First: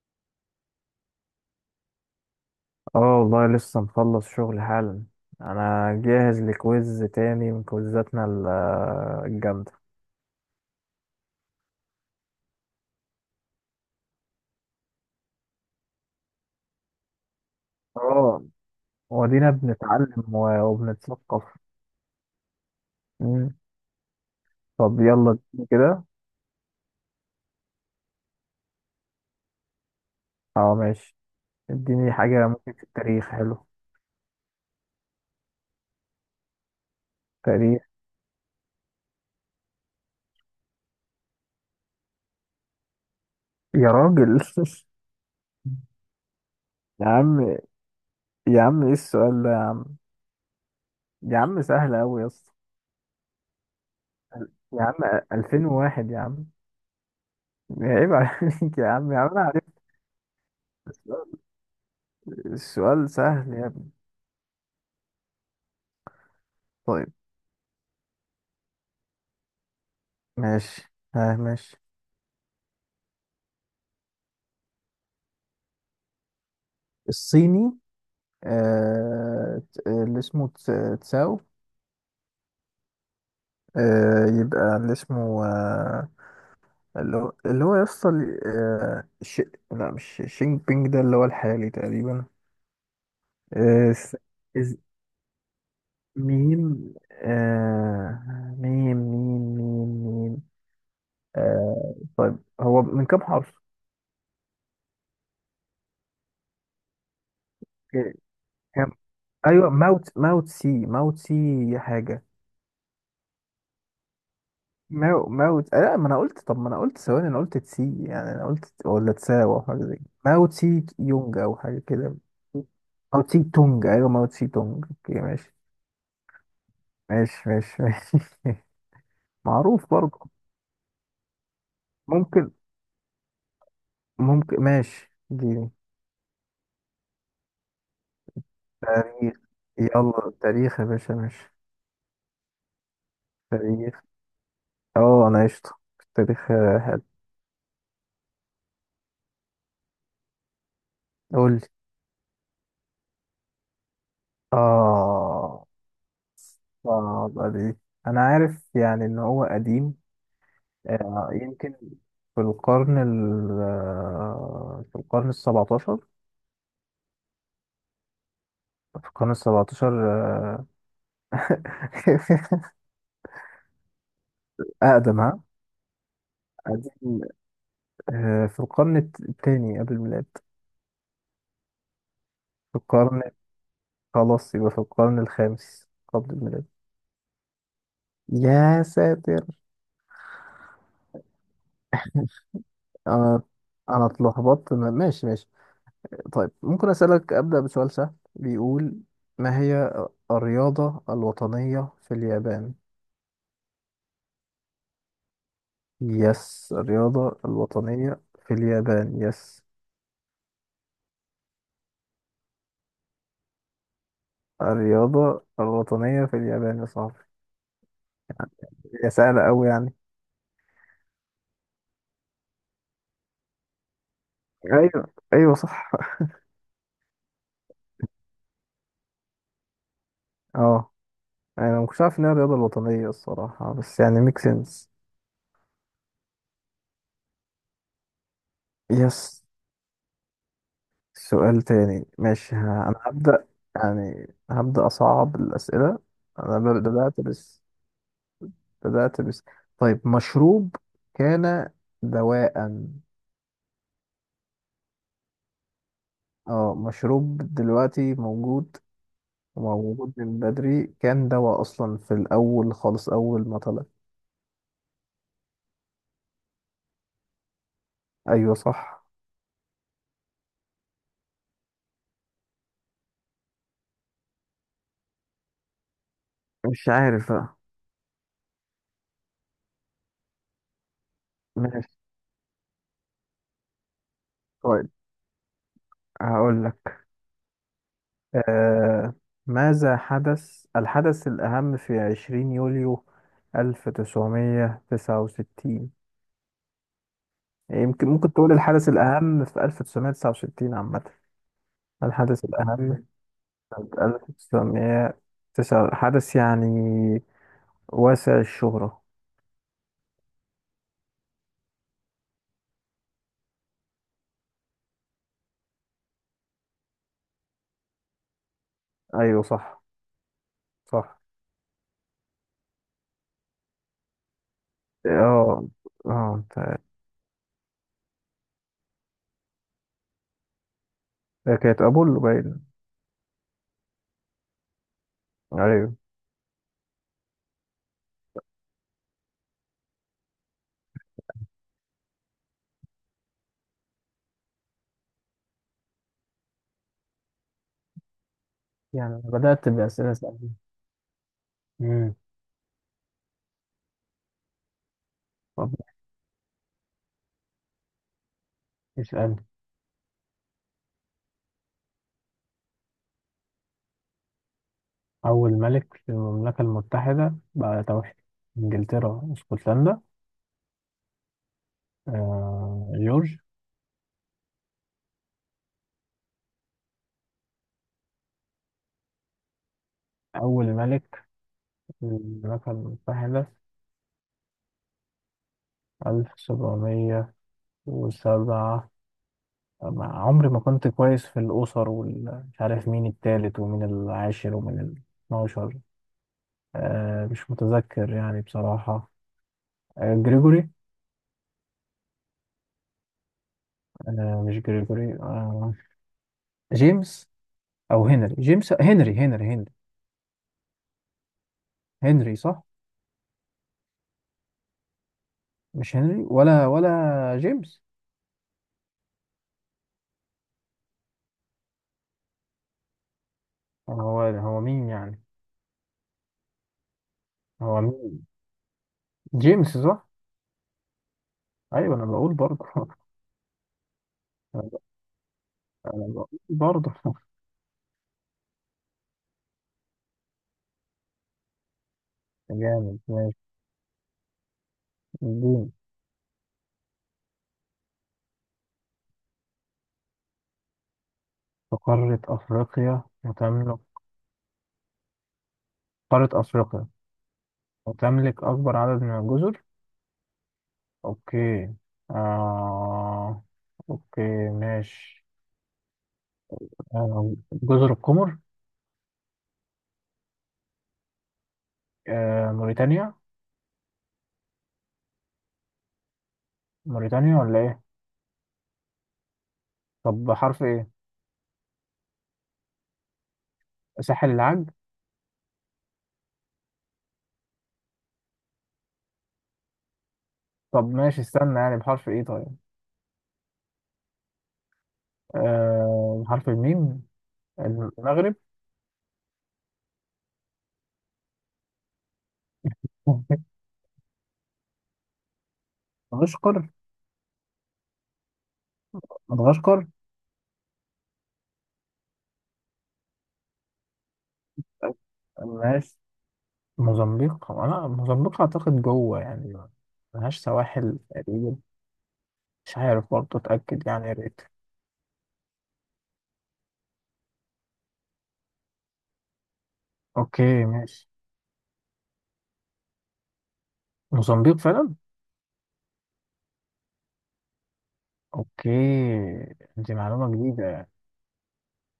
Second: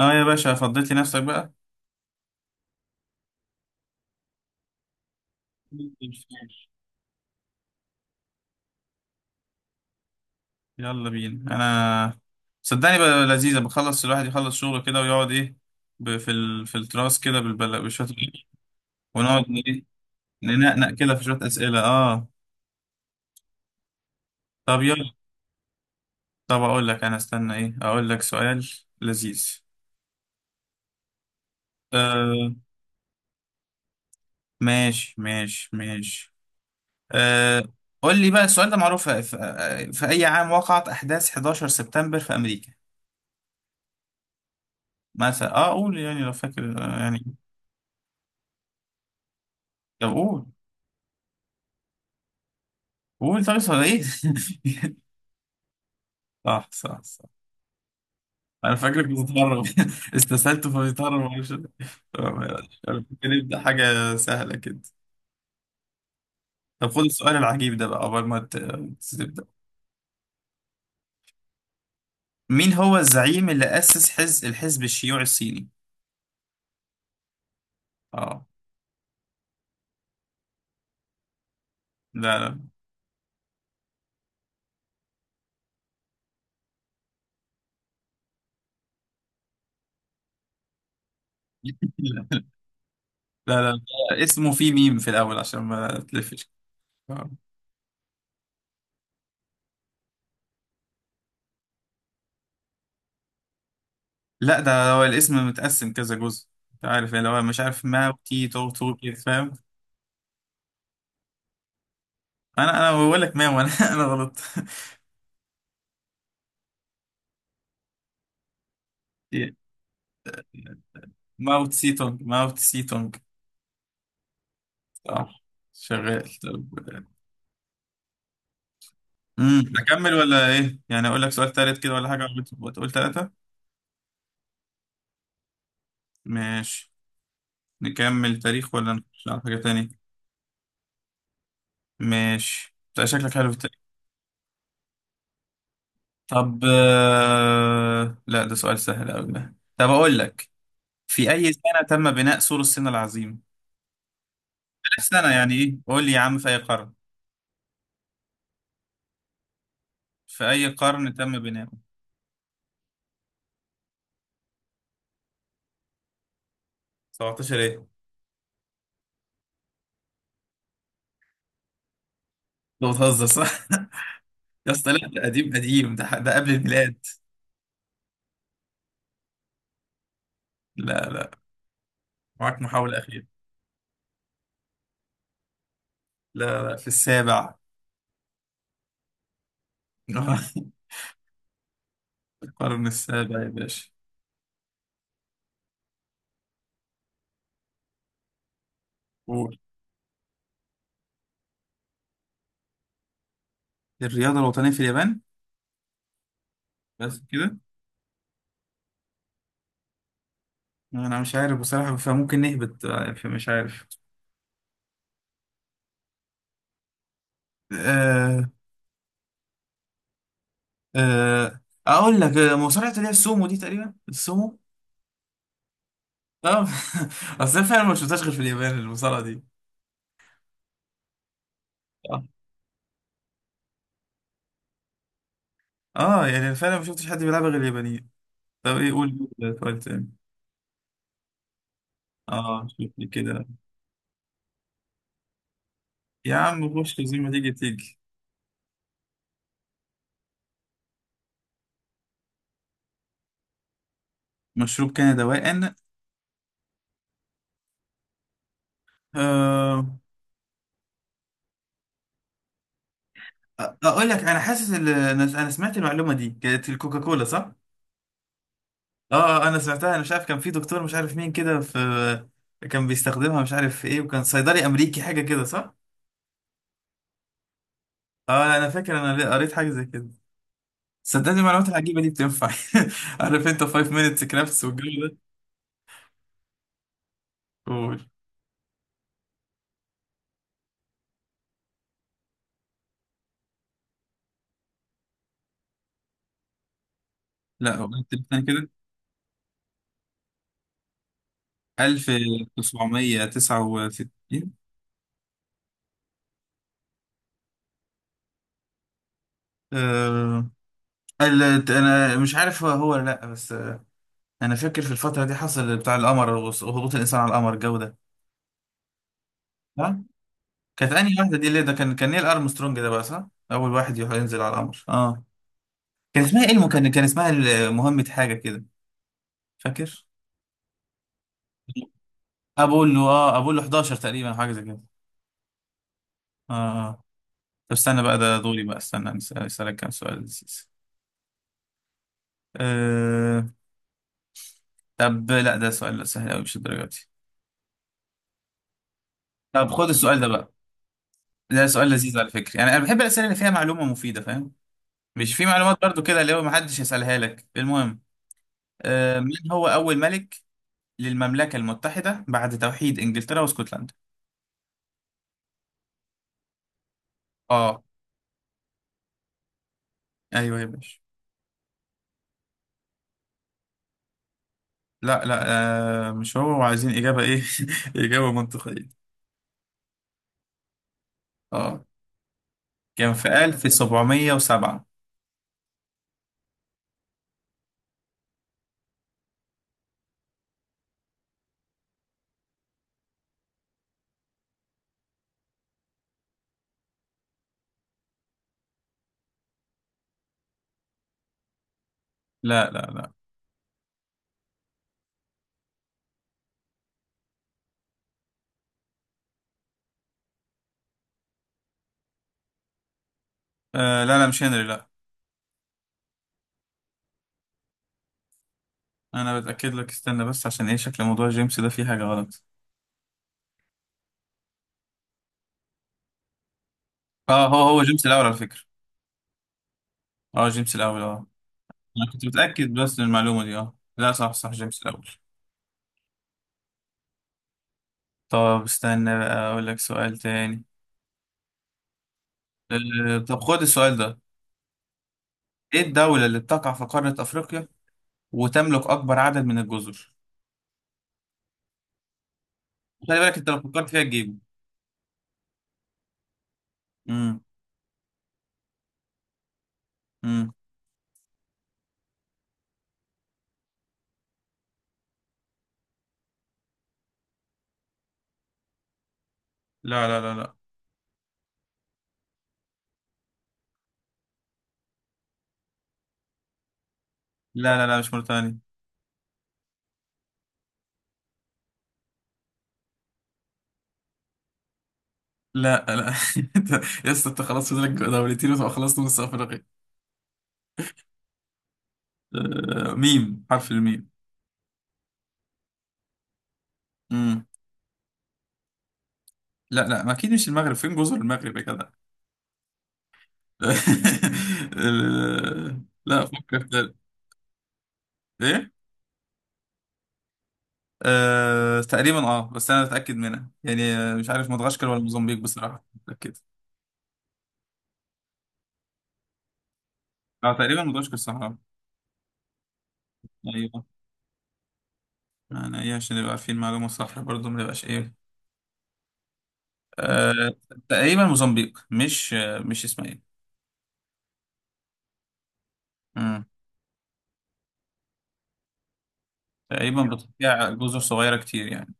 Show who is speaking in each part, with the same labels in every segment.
Speaker 1: اه يا باشا فضيت لي نفسك بقى.
Speaker 2: اه والله لسه مخلص شغل حالا. انا جاهز لكويز تاني من كويزاتنا الجامدة.
Speaker 1: يلا بينا. انا صدقني بقى لذيذه، بخلص الواحد يخلص شغله كده ويقعد ايه، في في التراس كده بالبلا بشويه،
Speaker 2: اه،
Speaker 1: ونقعد
Speaker 2: ودينا
Speaker 1: ايه،
Speaker 2: بنتعلم
Speaker 1: ننقنق كده في شويه
Speaker 2: وبنتثقف.
Speaker 1: اسئله. اه
Speaker 2: مم.
Speaker 1: طب
Speaker 2: طب
Speaker 1: يلا.
Speaker 2: يلا، اديني كده.
Speaker 1: طب اقول لك، انا استنى ايه، اقول لك سؤال لذيذ.
Speaker 2: اه ماشي. اديني حاجة
Speaker 1: آه
Speaker 2: ممكن في التاريخ، حلو.
Speaker 1: ماشي ماشي ماشي. آه
Speaker 2: تاريخ.
Speaker 1: قول لي بقى، السؤال ده معروف. في اي عام وقعت احداث 11 سبتمبر في امريكا؟
Speaker 2: يا راجل.
Speaker 1: مثلا اه قول، يعني لو فاكر،
Speaker 2: يا
Speaker 1: يعني
Speaker 2: عم، يا عم ايه السؤال ده يا عم؟
Speaker 1: طب قول،
Speaker 2: يا عم سهل اوي يا اسطى.
Speaker 1: قول طيب صار ايه.
Speaker 2: يا عم. 2001 يا عم.
Speaker 1: صح صح صح.
Speaker 2: عيب
Speaker 1: انا
Speaker 2: عليك يا
Speaker 1: فاكرك
Speaker 2: عم، يا عم انا
Speaker 1: بتتهرب.
Speaker 2: عرفت.
Speaker 1: استسهلته فبيتهرب،
Speaker 2: السؤال.
Speaker 1: معرفش. طب يلا، يلا،
Speaker 2: السؤال سهل
Speaker 1: نبدا
Speaker 2: يا ابني.
Speaker 1: حاجه سهله كده. طب خد
Speaker 2: طيب،
Speaker 1: السؤال العجيب ده بقى قبل ما تبدا.
Speaker 2: ماشي، ها ماشي.
Speaker 1: مين هو الزعيم اللي اسس الحزب الشيوعي الصيني؟
Speaker 2: الصيني.
Speaker 1: اه.
Speaker 2: اللي اسمه تساو.
Speaker 1: لا لا.
Speaker 2: يبقى اللي اسمه، اللي هو يصل، لا، مش شينج بينج ده اللي هو الحالي تقريبا.
Speaker 1: لا لا
Speaker 2: آه س...
Speaker 1: لا. اسمه فيه
Speaker 2: إز...
Speaker 1: ميم في الاول عشان ما تلفش.
Speaker 2: ميم،
Speaker 1: آه.
Speaker 2: ميم ميم ميم ميم. آه طيب، هو من كام حرف؟
Speaker 1: لا، ده هو الاسم متقسم كذا جزء. انت عارف يعني، لو أنا مش عارف، ما
Speaker 2: ك-
Speaker 1: وتي تو
Speaker 2: كام؟
Speaker 1: تو كده، فاهم.
Speaker 2: ايوه ماوت، ماوت سي، ماوت سي، حاجة.
Speaker 1: انا بقول لك ما وانا انا غلط.
Speaker 2: ماو ماوت، لا، ما انا قلت، ثواني، انا قلت تسي، يعني انا قلت، ولا تساو او حاجه زي كده، ماو تسي يونج او
Speaker 1: ماوت
Speaker 2: حاجه كده.
Speaker 1: سيتونج، ماوت سيتونج.
Speaker 2: ماو تسي تونج، ايوه ماو تسي تونج، اوكي
Speaker 1: صح،
Speaker 2: ماشي
Speaker 1: شغال. طب
Speaker 2: ماشي ماشي ماشي. معروف
Speaker 1: اكمل
Speaker 2: برضه.
Speaker 1: ولا ايه؟ يعني اقول لك سؤال تالت كده ولا حاجه،
Speaker 2: ممكن
Speaker 1: ولا تقول تلاته؟
Speaker 2: ممكن ماشي دي.
Speaker 1: ماشي. نكمل تاريخ ولا نخش
Speaker 2: تاريخ.
Speaker 1: على حاجه تانية؟
Speaker 2: يلا تاريخ يا باشا، ماشي.
Speaker 1: ماشي، انت شكلك حلو في التاريخ.
Speaker 2: تاريخ. اه انا قشطه. في التاريخ،
Speaker 1: طب
Speaker 2: حلو.
Speaker 1: آه، لا ده سؤال سهل قوي ده، طب اقول لك. في
Speaker 2: قول
Speaker 1: اي
Speaker 2: لي.
Speaker 1: سنه تم بناء سور الصين العظيم؟ سنه يعني
Speaker 2: اه
Speaker 1: ايه، قول لي يا عم، في اي قرن.
Speaker 2: اه، دي، انا عارف يعني ان هو قديم.
Speaker 1: في اي قرن تم بناؤه؟
Speaker 2: يمكن، في القرن السبعتاشر.
Speaker 1: 17 ايه؟
Speaker 2: في القرن السبعتاشر، آه،
Speaker 1: انت بتهزر صح؟ يا اسطى لا،
Speaker 2: أقدم،
Speaker 1: ده
Speaker 2: ها،
Speaker 1: قديم قديم، ده قبل الميلاد.
Speaker 2: قديم. في القرن التاني قبل الميلاد.
Speaker 1: لا لا، معاك
Speaker 2: في
Speaker 1: محاولة
Speaker 2: القرن،
Speaker 1: أخيرة.
Speaker 2: خلاص يبقى في القرن الخامس قبل
Speaker 1: لا
Speaker 2: الميلاد.
Speaker 1: لا، في السابع.
Speaker 2: يا ساتر.
Speaker 1: القرن
Speaker 2: أنا
Speaker 1: السابع يا باشا.
Speaker 2: أنا اتلخبطت، ماشي ماشي. طيب، ممكن أسألك؟ أبدأ بسؤال سهل بيقول:
Speaker 1: قول.
Speaker 2: ما هي الرياضة الوطنية في اليابان؟
Speaker 1: الرياضة الوطنية في اليابان؟
Speaker 2: يس،
Speaker 1: بس
Speaker 2: الرياضة
Speaker 1: كده؟
Speaker 2: الوطنية في اليابان، يس.
Speaker 1: أنا مش عارف بصراحة، فممكن نهبط بقى، فمش عارف.
Speaker 2: الرياضة الوطنية في اليابان يا صاحبي،
Speaker 1: أه.
Speaker 2: هي سهلة أوي يعني.
Speaker 1: أه. أقول لك، آه، مصارعة اللي هي السومو دي، تقريبا السومو.
Speaker 2: ايوه ايوه صح.
Speaker 1: أه. أصل أنا فعلا ما شفتهاش غير في اليابان، المصارعة دي.
Speaker 2: اه، أنا مكنتش عارف
Speaker 1: أه.
Speaker 2: إنها الرياضة الوطنية الصراحة، بس يعني ميك سنس.
Speaker 1: آه، يعني أنا فعلا ما شفتش حد بيلعبها غير اليابانيين. طب إيه قول.
Speaker 2: يس.
Speaker 1: سؤال تاني.
Speaker 2: سؤال تاني، ماشي،
Speaker 1: أه شوف
Speaker 2: أنا
Speaker 1: لي كده.
Speaker 2: هبدأ. يعني هبدأ أصعب الأسئلة.
Speaker 1: يا
Speaker 2: أنا
Speaker 1: عم
Speaker 2: ب-
Speaker 1: خش
Speaker 2: بدأت
Speaker 1: زي ما تيجي
Speaker 2: بس
Speaker 1: تيجي.
Speaker 2: بدأت بس طيب، مشروب كان دواء.
Speaker 1: مشروب كان دواء؟
Speaker 2: اه، مشروب دلوقتي موجود،
Speaker 1: أه.
Speaker 2: وموجود من بدري، كان دواء أصلا في الأول خالص، أول ما طلع.
Speaker 1: اقول لك، انا حاسس أنا سمعت المعلومه دي، كانت الكوكاكولا صح؟
Speaker 2: أيوة صح.
Speaker 1: اه. آه، انا سمعتها، انا مش عارف، كان في دكتور مش عارف مين كده، في كان بيستخدمها مش عارف في ايه، وكان صيدلي امريكي حاجه كده صح؟
Speaker 2: مش عارف بقى.
Speaker 1: اه انا فاكر انا قريت حاجه زي كده. صدقني المعلومات
Speaker 2: ماشي.
Speaker 1: العجيبه دي بتنفع. عارف انت 5 minutes crafts
Speaker 2: طيب،
Speaker 1: والجو ده.
Speaker 2: هقول لك.
Speaker 1: قول.
Speaker 2: آه ماذا حدث الحدث الأهم في 20 يوليو 1969؟
Speaker 1: لا هو
Speaker 2: يمكن
Speaker 1: انت
Speaker 2: ممكن
Speaker 1: تاني
Speaker 2: تقول
Speaker 1: كده.
Speaker 2: الحدث الأهم في 1969 عامة. الحدث الأهم في
Speaker 1: 1969.
Speaker 2: 1909، حدث يعني واسع الشهرة.
Speaker 1: أه... ال- انا مش عارف هو هو ولا لا، بس انا فاكر في الفتره دي حصل بتاع القمر وهبوط الانسان على القمر الجو ده.
Speaker 2: أيوه صح.
Speaker 1: صح. كانت انهي
Speaker 2: صح.
Speaker 1: واحده دي اللي ده، كان نيل ارمسترونج ده بقى صح، اول واحد يروح ينزل على القمر اه.
Speaker 2: اه
Speaker 1: كان
Speaker 2: اه،
Speaker 1: اسمها ايه المكان، كان اسمها مهمه حاجه كده، فاكر.
Speaker 2: كانت أبولو باين.
Speaker 1: ابولو، اه ابولو 11 تقريبا، حاجه زي كده.
Speaker 2: أيوه.
Speaker 1: اه. اه. طب استنى بقى، ده دوري بقى، استنى اسالك كام سؤال لذيذ. آه... طب لا ده سؤال سهل قوي، مش الدرجه دي.
Speaker 2: يعني أنا
Speaker 1: طب
Speaker 2: بدأت
Speaker 1: خد
Speaker 2: بأسئلة
Speaker 1: السؤال ده
Speaker 2: سهلة.
Speaker 1: بقى. ده سؤال
Speaker 2: امم،
Speaker 1: لذيذ على فكره، يعني انا بحب الاسئله اللي فيها معلومه مفيده فاهم، مش في
Speaker 2: طب
Speaker 1: معلومات برضو كده اللي هو محدش يسألها لك، المهم. آه،
Speaker 2: اسأل.
Speaker 1: مين هو أول ملك للمملكة المتحدة بعد توحيد إنجلترا واسكتلندا؟
Speaker 2: أول ملك في المملكة المتحدة
Speaker 1: اه.
Speaker 2: بعد توحيد إنجلترا واسكتلندا.
Speaker 1: ايوه يا باشا.
Speaker 2: جورج.
Speaker 1: لا لا. آه مش هو، وعايزين إجابة ايه. إجابة منطقية.
Speaker 2: أول ملك
Speaker 1: اه
Speaker 2: في المملكة
Speaker 1: كان في
Speaker 2: المتحدة،
Speaker 1: 1707.
Speaker 2: 1707. عمري ما كنت كويس في الأسر، ومش عارف مين التالت ومين العاشر ومين الاتناشر. آه مش متذكر يعني بصراحة. آه جريجوري.
Speaker 1: لا لا لا.
Speaker 2: آه مش جريجوري، آه، جيمس، أو هنري، جيمس، هنري هنري صح؟
Speaker 1: آه لا لا، مش هنري لا.
Speaker 2: مش هنري، ولا جيمس.
Speaker 1: انا بتأكد لك استنى بس، عشان ايه شكل موضوع جيمس ده فيه حاجة غلط.
Speaker 2: هو مين يعني؟
Speaker 1: اه، هو
Speaker 2: هو
Speaker 1: هو جيمس الأول
Speaker 2: مين؟
Speaker 1: على فكرة.
Speaker 2: جيمس، صح.
Speaker 1: اه جيمس الأول اه.
Speaker 2: ايوه انا
Speaker 1: انا كنت
Speaker 2: بقول برضه.
Speaker 1: متأكد بس من المعلومة دي، اه لا صح صح، جيمس الأول.
Speaker 2: انا بقول برضه.
Speaker 1: طب استنى بقى، أقول لك سؤال تاني.
Speaker 2: جامد، ماشي.
Speaker 1: طب خد السؤال ده.
Speaker 2: الدين.
Speaker 1: إيه الدولة اللي بتقع في قارة أفريقيا وتملك أكبر عدد من الجزر؟
Speaker 2: في قارة افريقيا
Speaker 1: خلي بالك أنت لو
Speaker 2: وتملك.
Speaker 1: فكرت فيها تجيبه.
Speaker 2: قارة افريقيا
Speaker 1: امم.
Speaker 2: وتملك اكبر عدد من الجزر.
Speaker 1: امم.
Speaker 2: اوكي. آه... اوكي ماشي. جزر القمر.
Speaker 1: لا لا لا لا.
Speaker 2: موريتانيا، موريتانيا ولا
Speaker 1: لا
Speaker 2: ايه؟
Speaker 1: لا لا مش موريتانيا.
Speaker 2: طب بحرف ايه؟ ساحل العاج.
Speaker 1: لا لا. يا اسطى أنت خلاص فاضلك دولتين وتبقى خلصت نص أفريقيا.
Speaker 2: طب ماشي استنى، يعني بحرف ايه طيب؟
Speaker 1: آه، ميم، حرف الميم.
Speaker 2: بحرف الميم.
Speaker 1: امم.
Speaker 2: المغرب.
Speaker 1: لا لا، ما أكيد مش المغرب، فين جزر المغرب يا جدع؟ لا فكر
Speaker 2: مدغشقر.
Speaker 1: تاني. إيه؟
Speaker 2: مدغشقر.
Speaker 1: أه تقريبا، اه بس انا متاكد منها يعني، آه، مش عارف مدغشقر ولا موزمبيق بصراحه،
Speaker 2: ماشي،
Speaker 1: مش متاكد.
Speaker 2: موزمبيق، انا موزمبيق اعتقد جوه يعني، ملهاش
Speaker 1: اه تقريبا
Speaker 2: سواحل
Speaker 1: مدغشقر صح.
Speaker 2: تقريبا.
Speaker 1: آه.
Speaker 2: مش عارف برضه،
Speaker 1: ايوه.
Speaker 2: اتاكد يعني يا ريت.
Speaker 1: انا ايه، عشان نبقى عارفين معلومه صح برضه ما نبقاش ايه. أه.
Speaker 2: اوكي ماشي.
Speaker 1: تقريبا موزمبيق مش، آه، مش اسمها ايه.
Speaker 2: موزمبيق فعلا.
Speaker 1: مم.
Speaker 2: اوكي. دي
Speaker 1: تقريبا
Speaker 2: معلومه جديده
Speaker 1: بتضيع
Speaker 2: يعني،
Speaker 1: جزر صغيره كتير يعني.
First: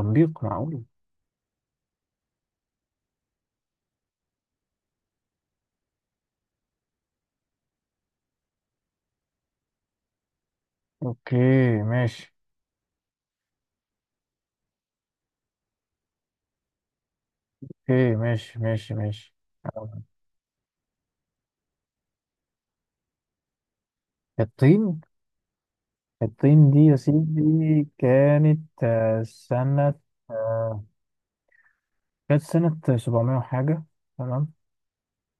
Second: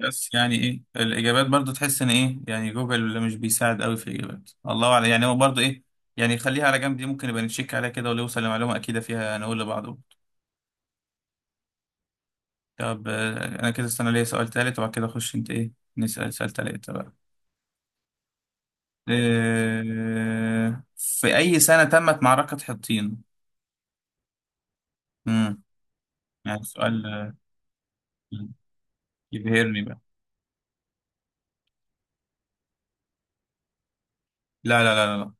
Speaker 1: بس يعني ايه،
Speaker 2: معقول.
Speaker 1: الاجابات برضه تحس ان ايه، يعني جوجل مش بيساعد قوي في الاجابات، الله اعلم، يعني هو برضه ايه. يعني خليها على جنب دي، ممكن نبقى نتشيك عليها كده، ولو وصل لمعلومه اكيده فيها نقول لبعض.
Speaker 2: اوكي ماشي.
Speaker 1: طب آه، انا كده استنى ليا سؤال تالت، وبعد كده اخش انت ايه، نسأل سؤال تالت بقى.
Speaker 2: اوكي ماشي ماشي ماشي.
Speaker 1: آه، في اي سنة تمت معركة حطين؟
Speaker 2: الطين.
Speaker 1: امم يعني
Speaker 2: الطين دي يا
Speaker 1: سؤال
Speaker 2: سيدي
Speaker 1: آه،
Speaker 2: كانت،
Speaker 1: يبهرني
Speaker 2: سنة،
Speaker 1: بقى.
Speaker 2: آه، كانت سنة 700 وحاجة، تمام.
Speaker 1: لا لا لا لا،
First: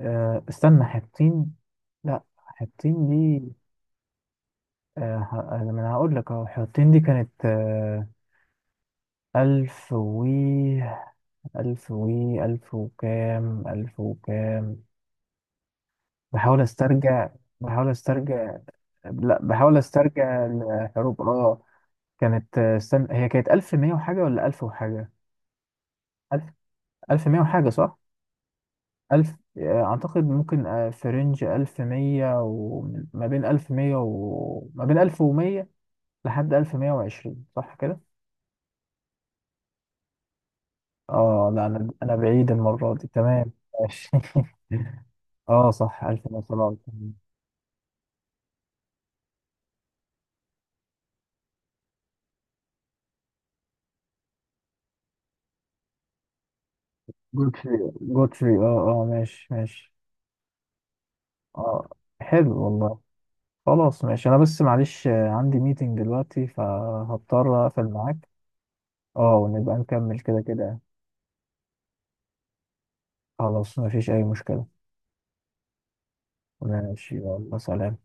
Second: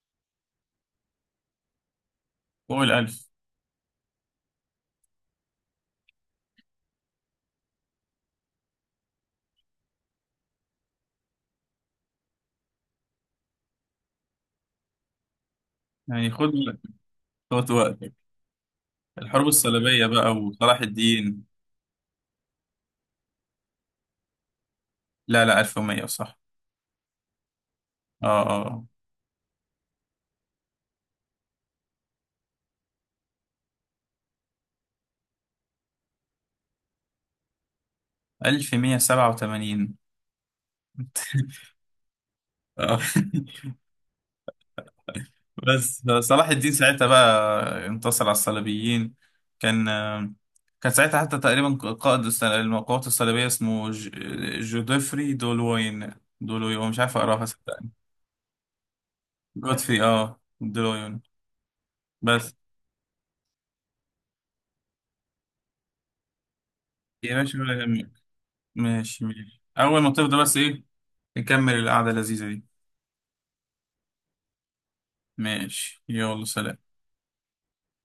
Speaker 2: استنى حطين، لا
Speaker 1: فوق
Speaker 2: حطين
Speaker 1: الالف.
Speaker 2: دي. ما انا هقول لك اهو، حطين دي كانت، ألف و ألف و ألف وكام.
Speaker 1: يعني خد،
Speaker 2: بحاول استرجع.
Speaker 1: خد
Speaker 2: بحاول
Speaker 1: وقتك.
Speaker 2: استرجع. لا،
Speaker 1: الحروب
Speaker 2: بحاول
Speaker 1: الصليبية بقى
Speaker 2: استرجع
Speaker 1: وصلاح
Speaker 2: الحروف،
Speaker 1: الدين.
Speaker 2: اه. كانت، استنى، هي كانت ألف مية وحاجة ولا ألف وحاجة؟
Speaker 1: لا لا، 1100 صح.
Speaker 2: ألف ألف مية وحاجة صح؟
Speaker 1: اه اه.
Speaker 2: ألف، أعتقد ممكن، في رينج ألف مية، وما بين ألف مية، وما بين ألف ومية لحد 1120، صح كده؟
Speaker 1: 1187.
Speaker 2: اه لا، انا بعيد المره
Speaker 1: اه.
Speaker 2: دي، تمام. ماشي. اه
Speaker 1: بس
Speaker 2: صح،
Speaker 1: صلاح الدين
Speaker 2: 1107.
Speaker 1: ساعتها بقى انتصر على الصليبيين. كان، كان ساعتها حتى تقريبا قائد القوات الصليبية اسمه جودفري دولوين. دولوين مش عارف اقراها
Speaker 2: جود فري
Speaker 1: صدقني.
Speaker 2: جود فري اه اه ماشي ماشي.
Speaker 1: جودفري اه دولوين.
Speaker 2: اه
Speaker 1: بس.
Speaker 2: حلو والله. خلاص ماشي، انا بس معلش، عندي ميتنج دلوقتي،
Speaker 1: يا باشا
Speaker 2: فهضطر
Speaker 1: ولا
Speaker 2: اقفل
Speaker 1: يهمك.
Speaker 2: معاك.
Speaker 1: ماشي
Speaker 2: اه،
Speaker 1: ماشي،
Speaker 2: ونبقى
Speaker 1: اول ما
Speaker 2: نكمل
Speaker 1: تفضى
Speaker 2: كده
Speaker 1: بس
Speaker 2: كده.
Speaker 1: ايه. نكمل القعدة اللذيذة دي.
Speaker 2: خلاص، مفيش اي مشكلة.
Speaker 1: ماشي يلا سلام.
Speaker 2: ماشي يلا سلام.